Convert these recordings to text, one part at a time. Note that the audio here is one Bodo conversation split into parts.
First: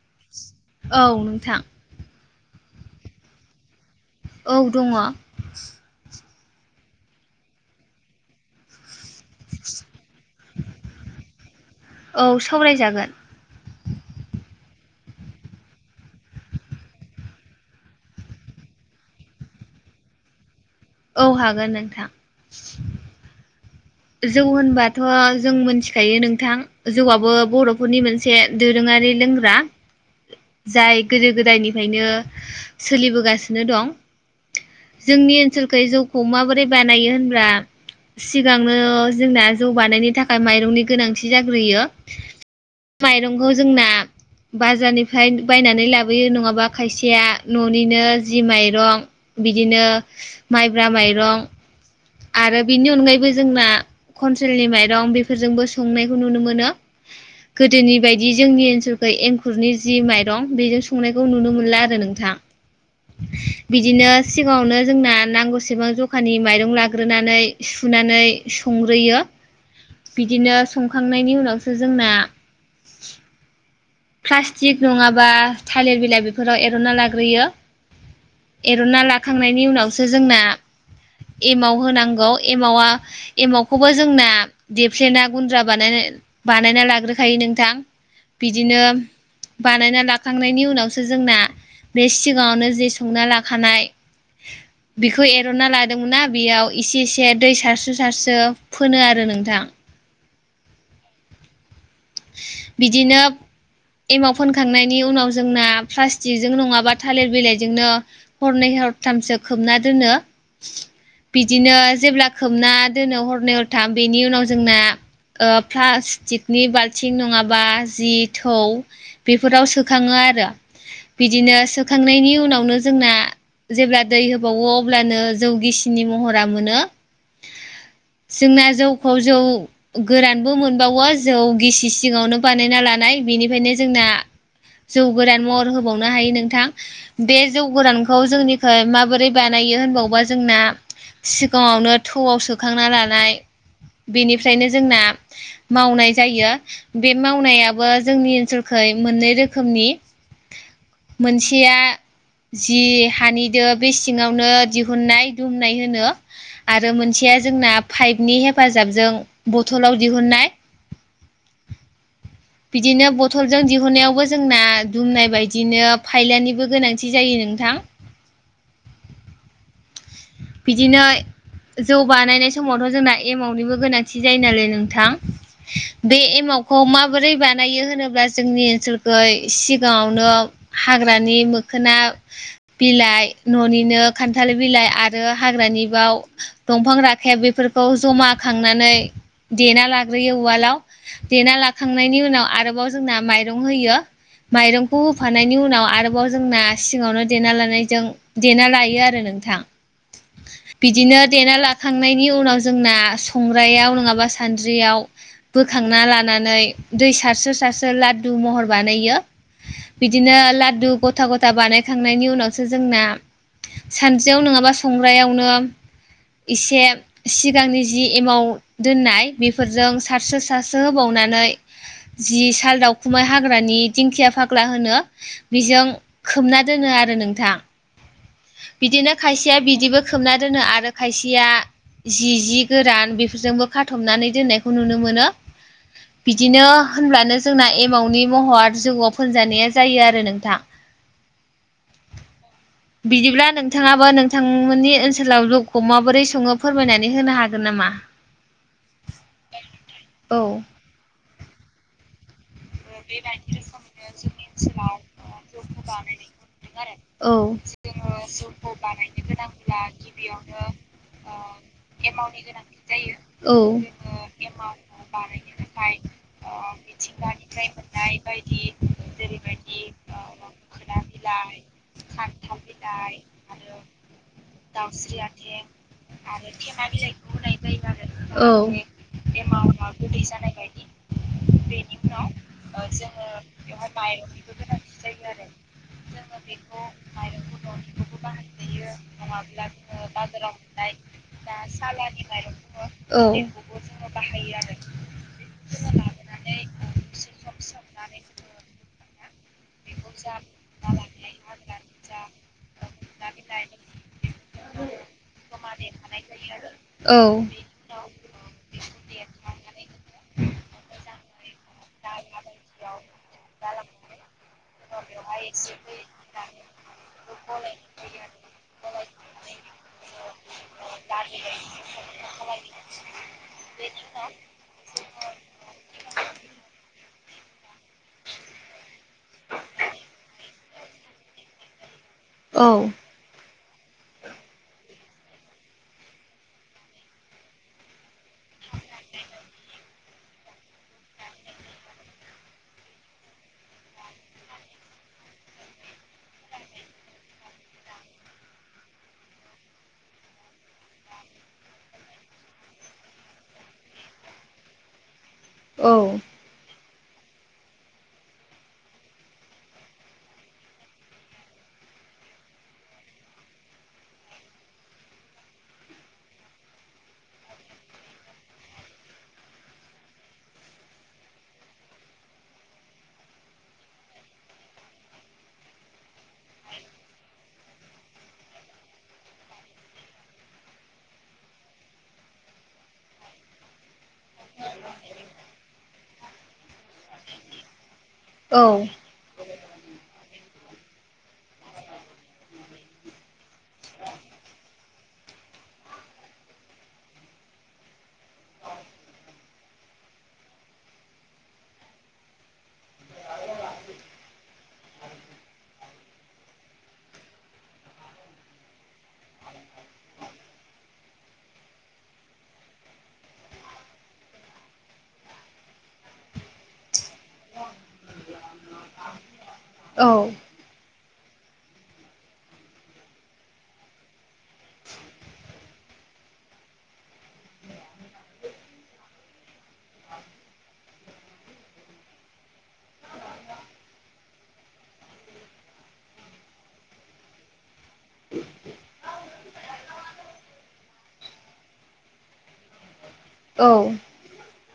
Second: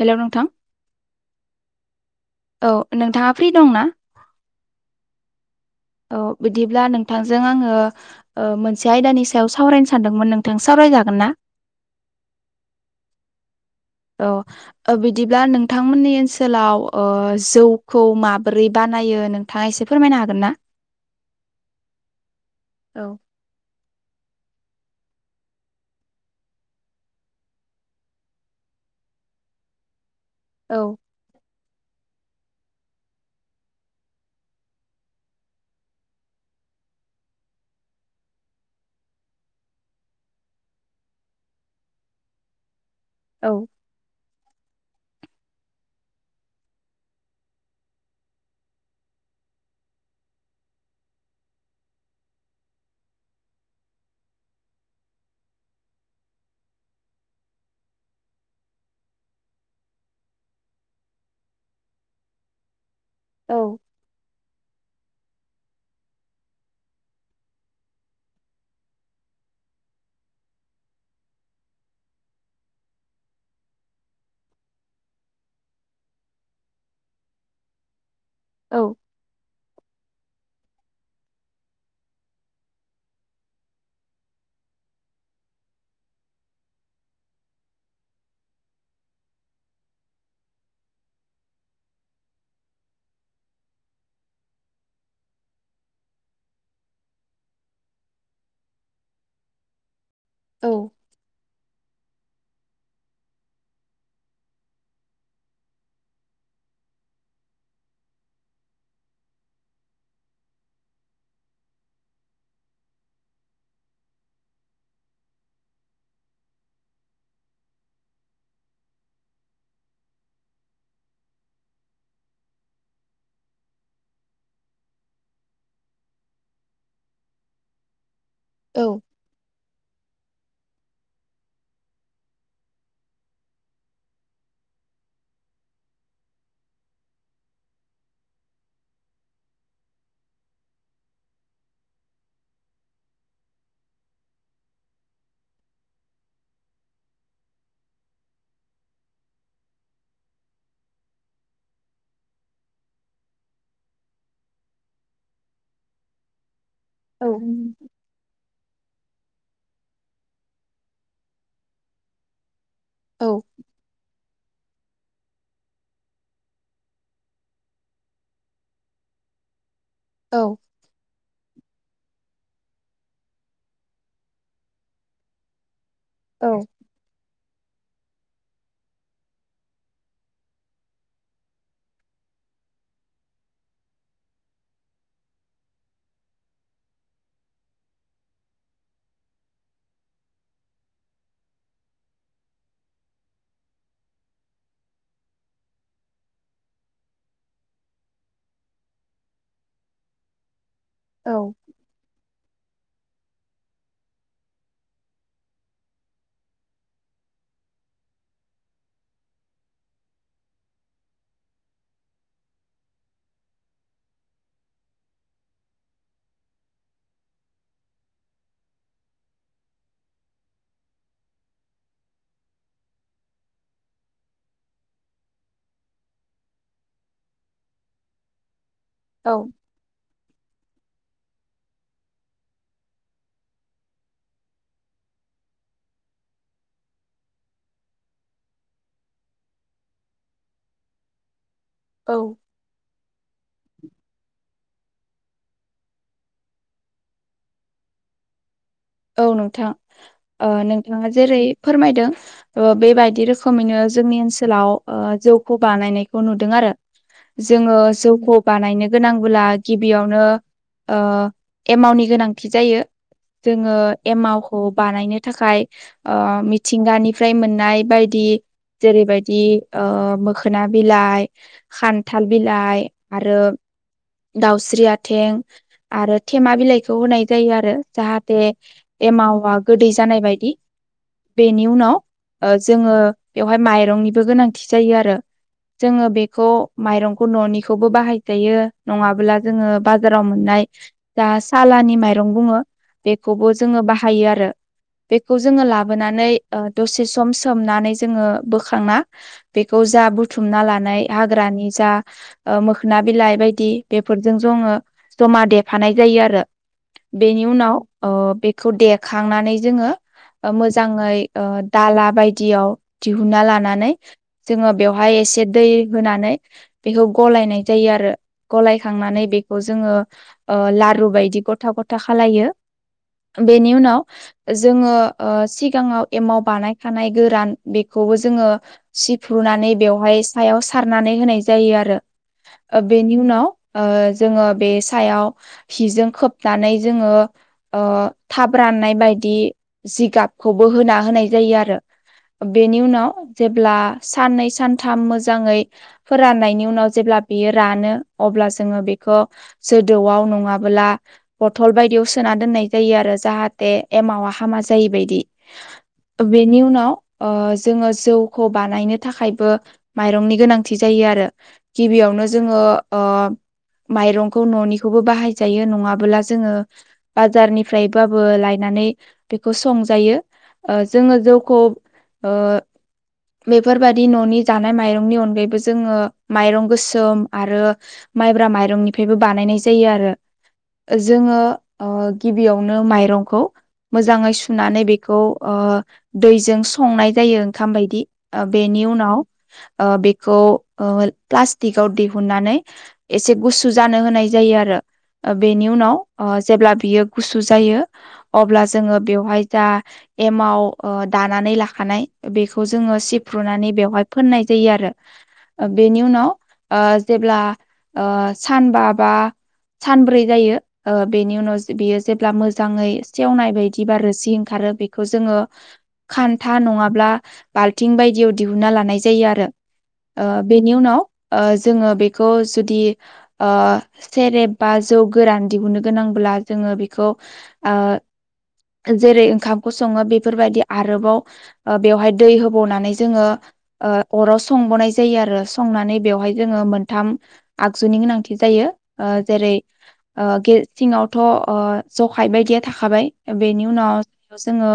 हेल' नोंथां औ नोंथां औ नोंथाङा फ्रि दं ना? औ दङ औ बिदिब्ला नोंथांजों आङो मोनसे आयदानि सायाव सावरायनो सानदोंमोन नोंथां सावरायजागोन ना? औ सावरायजागोन औ बिदिब्ला नोंथांमोननि ओनसोलाव ओ जौखौ माबोरै बानाय नायो नोंथाङा एसे फोरमायनो हागोन ना? औ हागोन नोंथां औ जौ होनबाथ' जों मिथिखायो नोंथां जौआआबो बर'फोरनि मोनसे दोरोङा रि औ जाय गोदो गोदायनि फ्रायनो सोलिबोगासिनो दं जोंनि ओनसोलखै जौखौ माबोरै बानायो होनब्रा सिगां जोंना जौ बानायनो थाखाय माइरंनि गोनांथि जाग्रोयो माइरंखौ औ जोंना बाजारनिफ्राय बायनानै लाबोयो नङाबा खायसेया न'निनो जि माइरं बिदिनो माइब्रा माइरं आरो बिनि अनगायैबो जोंना खनसे्रेलनि माइरं बेफोरजोंबो संनायखौ नुनो मोनो। गोदोनि बायदि जोंनि ओनसोलखौ एंखुरनि जि माइरं बेजों संनायखौ नुनो मोनला आरो नों थां औ बिदिनो सिगाङावनो जोंना नांगौसेबां जखानि माइरं ला ग्रोनानै सुनानै संग्रोयो। बिदिनो संखांनायनि उनावसो जोंना प्लास्टिक नङाबा थालिर बिलाइ बेफोराव एरनना लाग्रोयो औ एर'ना लाखांनायनि उनावसो जोंना एमाव होनांगौ एमावा एमावखौबो जोंना देफ्लेना गुन्द्रा बानायना बानायना लाग्रोखायो नोंथां। बिदिनो बानायना लाखांनायनि उनावसो जोंना बे सिगाङावनो जे संना लाखानाय बेखौ एरनना लादोंमोनना बेयाव इसे एसे दै सारसो सारसो फोनो आरो नोंथां। औ बिदिनो एमाव फोनखांनायनि उनाव जोंना प्लास्टिकजों नङाबा थालिर बिलाइजोंनो हरनै हरथामसो खोबना दोनो। [inaudible] बिदिनो जेब्ला खोबना दोनो हरनै हरथाम बेनि उनाव जोंना ओ फ्लासतिकनि बालथिं बालथिं नङाबा जि थौ बेफोराव सोखाङो आरो बिदिनो सोखांनायनि उनावनो जोंना जेब्ला दै होबावो अब्लानो जौ गिसिनि महरा मोनो। [inaudible] [inaudible] जोंना औ जौखौ जौ गोरानबो मोनबावो जौ गिसि सिङावनो बानायना लानाय बेनिफ्रायायनो जोंना जौ गोरान महर होबावनो हायो नोंथां बे जौ गोरानखौ जोंनिखै माबोरै बानाय यो होनबावबा जोंना सिगाङावनो थौआव सोखांना लानाय बेनिफ्रायनो जोंना मावनाय जायो। बे मावनायाबो जोंनि ओनसोलखै मोननै रोखोमनि मोनसेया जि हानिदो बे सिङावनो दिहुननाय दुमनाय होनो आरो औ मोनसेया जोंना पाइपनि हेफाजाबजों बथलाव दिहुननाय बिदिनो औ बथलजों दिहुनायावबो जोंना दुमनाय बायदिनो फायलानिबो गोनांथि जायो नोंथां। बिदिनो जौ बानायनाय समावथ' जोंना एमावनिबो गोनांथि जायो नालाय नोंथां बे एमावखौ माबोरै बानायो होनोब्ला जोंनि ओनसोलखौ सिगाङावनो हाग्रानि मोखोना बिलाइ न'निनो खान्थाल बिलाइ आरो हाग्रानि बाव दंफां राखेब बेफोरखौ जमा खांनानै देना लाग्रोयो उवालाव देना लाखांनायनि उनाव आरोबाव जोंना माइरं होयो। माइरंखौ होफानायनि उनाव आरोबाव जोंना सिङावनो देना लानायजों देना लायो आरो नों नोंथां बिदिनो औ देना लाखांनायनि उनाव जोंना संग्रायाव नङाबा सानद्रियाव बोखांना लानानै दै सारस्रो सारस्रो लादु महर बानायो। बिदिनो लादु गथा गथा बानायखांनायनि उनावसो जोंना सानद्रियाव नङाबा संग्रायावनो इसे सिगांनि जि एमाउ दोननाय बेफोरजों सारसो सारसो होबावनाय नानै जि साल दावखुमाय हाग्रानि दिंखिया फाग्ला होनो बेजों खोमना दोनो आरो नोंथां। बिदिनो औ खायसेया बिदिबो खोबना दोनो आरो खायसेया जि जि गोरान बेफोरजोंबो खाथबनानै दोननायखौ नुनो मोनो। बिदिनो होनब्लानो जोंना एमावनि महर जौआव फोनजानाया जायो आरो नोंथां। औ। बिदिब्ला नोंथाङाबो नोंथां मोननि ओनसोलाव जौखौ माबोरै सङो फोरमायनानै होनो हागोन नामा? औ नोंथां औ ओ नोंथाङा जेरै फोरमायदों ओ बेबायदि रोखोमैनो जोंनि ओनसोलाव ओ जौखौ बानायनायखौ नुदों आरो। औ जोङो जौखौ बानायनो गोनांब्ला गिबियावनो ओ एमावनि गोनांथि जायो। औ जोङो एमावखौ बानायनो थाखाय ओ मिथिंगानिफ्राय मोन मोननाय बायदि जेरैबायदि ओ मोखोना बिलाइ, खान्थाल बिलाइ आरो दावस्रि आथें आरो थेमा बिलाइखौ होनाय जायो आरो। दे औ एमावा गोदै जानाय बायदि बेनि उनाव ओ जोङो बेवहाय माइरंनिबो गोनांथि जायो आरो। जोङो बेखौ माइरंखौ न'निखौबो बाहाय जायो नङाब्ला जोङो बाजाराव मोननाय नाय दा सालानि माइरं बुङो औ बेखौबो जोङो बाहायो आरो। बेखौ जोङो लाबोनानै ओ दसे सम सोमनानै जोङो बोखांना बेखौ जा बुथुमना लानाय हाग्रानि जा ओ मोखोना बिलाइ बायदि बेफोरजों ज जोङो जमा देफानाय जायो आरो औ बेनि उनाव ओ ओ‌ बेखौ देखांनानै जोङो ओ मोजाङै ओ दाला बायदियाव दिहुना लानानै जोङो बेवहाय एसे दै होनानै बेखौ गलायनाय जायो आरो गलायखांनानै बेखौ जोङो ओ लारु बायदि गथा गथा खालायो। बेनि उनाव जोङो ओ सिगाङाव एमाव बानायखानाय गोरान बेखौबो जोङो सिफ्रुनानै बेवहाय सायाव सारनानै होनाय जायो आरो। औ ओ बेनि उनाव ओ जोङो बे सायाव हिजों खोबनानै जोङो ओ थाब राननाय बायदि जिगाबखौबो होना होनाय जायो आरो। बेनि उनाव जेब्ला साननै सानथाम मोजाङै फोराननायनि उनाव जेब्ला बियो रानो अब्ला जोङो बेखौ जोदौआव नङाबोला बथल बायदियाव सोना दोननाय जायो आरो। जाहाथे एमावा हामा जायैबायदि। औ बेनि उनाव ओ जोङो जौखौ बानायनो थाखायबो माइरंनि गोनांथि जायो आरो गिबियाव नो जोङो‌ ओ माइरंखौ न'निखौबो बाहायजायो नङाबोला जोङो बाजारनिफ्रायबाबो लायनानै बेखौ संजायो। ओ‌ जोङो जौखौ ओ बेफोरबादि न'नि जानाय माइरंनि अनगायैबो जोङो माइरं गोसोम आरो माइब्रा माइरंनिफ्रायबो बानायनाय जायो आरो। जोङो ओ गिबियावनो माइरंखौ मोजाङै सुनानै बेखौ ओ दैजों संनाय जायो ओंखाम बायदि। ओ औ बेनि उनाव ओ बे खौ ओ प्लास्टिकाव दिहुननानै एसे गुसु जानो होनाय जायो आरो। ओ बेनि उनाव ओ जेब्ला बियो गुसु जायो अब्ला जोङो बेवहाय दा एमाव ओ दानानै नानै लाखानाय बेखौ जोङो सिफ्रुनानै बेयावहाय फोननाय जायो आरो। ओ बेनि उनाव ओ जेब्ला ओ सानबा बा सानब्रै जायो ओ बेनि उनाव जे बेयो जेब्ला मोजाङै सेवनाय बायदिबा रोसि ओंखारो बेखौ जोङो खान्था नङाब्ला बाल्थिं बायदियाव दिहुना लानाय जायो आरो। औ ओ बेनि उनाव ओ जोङो बेखौ जुदि ओ सेरेब बा जौ गोरान दिहुननो गोनांब्ला जोङो बेखौ ओ जेरै ओंखाम खौ सङो बेफोरबायदि आरोबाव ओ बेवहाय दै होबावनानै जोङो ओ अराव संबावनाय जायो आरो संनानै बेवहाय ओमफाय जोङो मोनथाम आगजुनि गोनांथि जायो ओ जेरै ओ [unintelligible] ओ जखाय बायदिया थाखाबाय बे नि उनाव औ जोङो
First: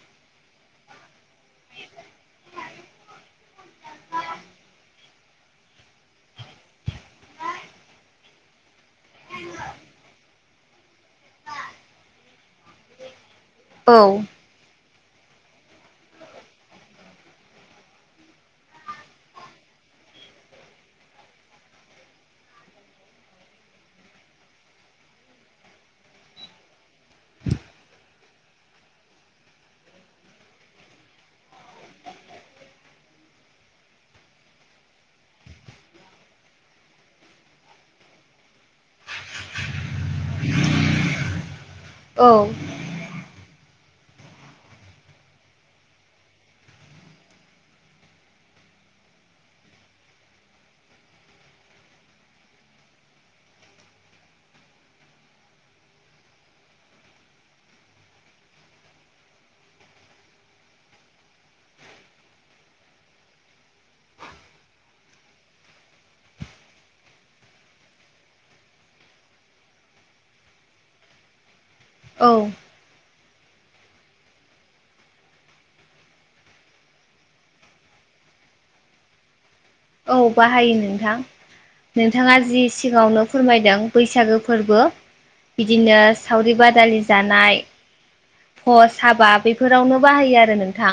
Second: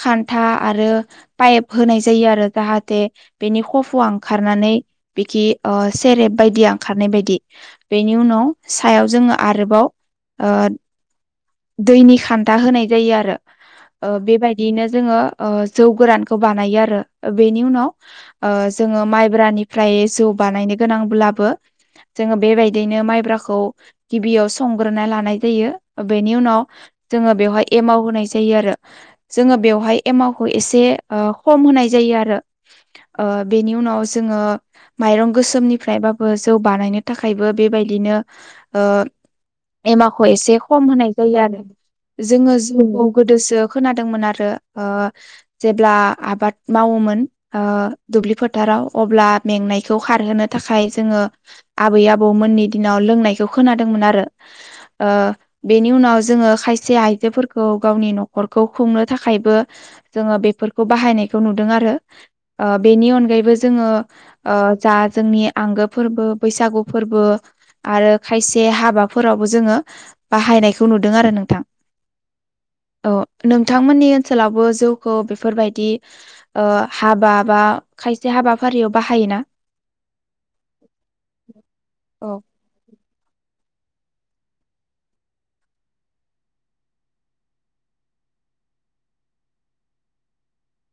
खान्था आरो पाइप होनाय जायो आरो जाहाथे बेनि खफुआ ओंखारनानै बिखि ओ सेरेब बायदि ओंखारनाय बायदि बेनि उनाव सायाव जोङो आरोबाव ओ दैनि खान्था होनाय जायो आरो ओ बेबायदियैनो जोङो ओ जौ गोरानखौ बानायो आरो बेनि उनाव ओ जोङो माइब्रानिफ्राय बे जौ‌ बानायनो गोनां ब्लाबो जोङो बेबायदियैनो माइब्राखौ गिबियाव सं लानाय जायो बेनि उनाव जोङो बेवहाय एमाव होनाय जायो आरो जोङो बेव हाय एमाउखौ एसे ओ खम होनाय जायो आरो ओ बेनि उनाव जोङो माइरं गोसोमनिफ्रायबाबो जौ बानायनो थाखायबो बे बायदिनो ओ एमाखौ एसे खम होनाय जायो आरो औ जोङो जिउखौ गोदो खोनादोंमोन आरो ओ जेब्ला आबाद मावोमोन ओ दुब्लि फो फोथाराव अब्ला मेंनायखौ खारहोनो थाखाय जोङो आबै आबौ मोननि दिनाव लोंनायखौ खोनादोंमोन आरो ओ बेनि उनाव जोङो खायसे आइजोफोरखौ गावनि नखरखौ खुंनो थाखायबो। जोङो बेफोरखौ बाहायनायखौ नुदों आरो ओ बेनि अनगायैबो जोङो ओ जा जोंनि आंगो फोरबो बैसागु फोरबो आरो खायसे हाबा फोरावबो जोङो बाहायनायखौ नुदों आरो नोंथां। औ। औ नोंथांमोननि ओनसोलावबो जौखौ बेफोरबायदि ओ हाबा बा खायसे हाबाफारियाव बाहायोना? औ बाहायो नोंथां नोंथाङा औ जि सिगाङावनो फोरमायदों बैसागो फोरबो बिदिनो सावरि बादालि जानाय पस हाबा बेफोरावनो बाहायो आरो नोंथां।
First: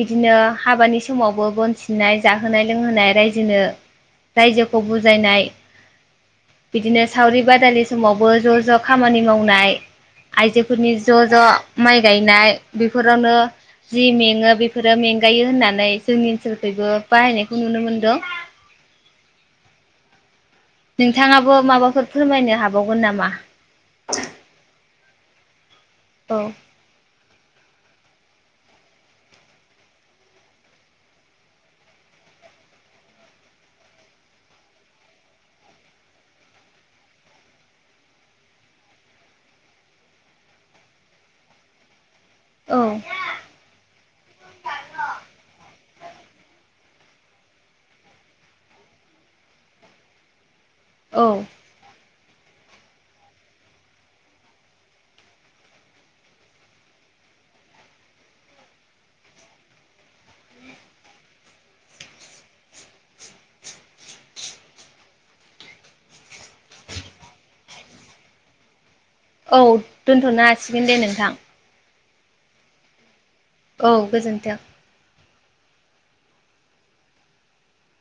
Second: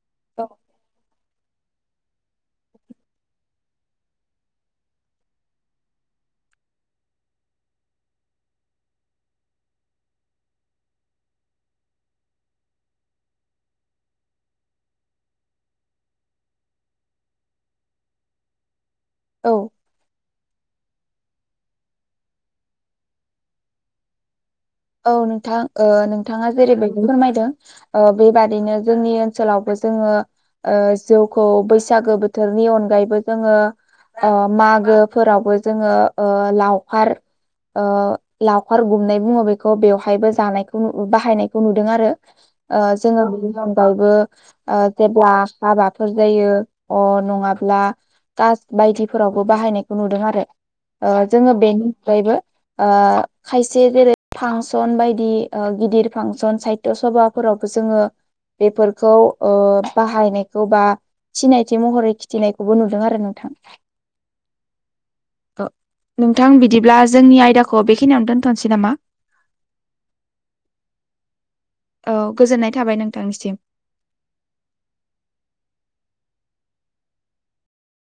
बिदिनो हाबानि समावबो बोन सिननाय जाहोनाय लोंहोनाय रायजोनो रायजोखौ बुजायनाय। बिदिनो सावरि बादालि समावबो ज ज खामानि मावनाय, आइजोफोरनि ज ज माइ गायनाय बेफोरावनो जि मेङो बेफोरो मेंगायो होननानै जोंनि ओनसोलखैबो बाहायनायखौ नुनो मोनदों। औ। नोंथाङाबो माबाफोर फोरमायनो हाबावगोन नामा? औ नोंथां ओ औ नोंथाङा जेरैबायदि फोरमायदों बेबादिनो जोंनि ओनसोलावबो जोङो ओ जौखौ बैसागो बोथोरनि अनगायैबो जोङो ओ मागोफोरावबो जोङो लावखार ओ लावखार गुमनाय बुङो बेखौ बेवहायबो जानायखौ बाहायनायखौ नुदों आरो औ ओ जोङो बेनि अनगायैबो ओ जेब्ला हाबा फोर जायो अ नङाब्ला कास बायदिफोरावबो बाहायनायखौ नुदों आरो ओ औ जोङो बेनि अनगायैबो खायसे जेरै फांसन बायदि गिदिर फांसन साहित्य सभाफोरावबो जोङो बेफोरखौ ओ बाहायनायखौ बा सिनायथि महरै खिथिनायखौबो नुदों आरो नोंथां। ओ नोंथां बिदिब्ला जोंनि आयदाखौ बेखिनियावनो दोनथनोसै नामा? औ दोनथनो हासिगोन दे नोंथां। औ गोजोननाय थाबाय नों। औ गोजोन्थों।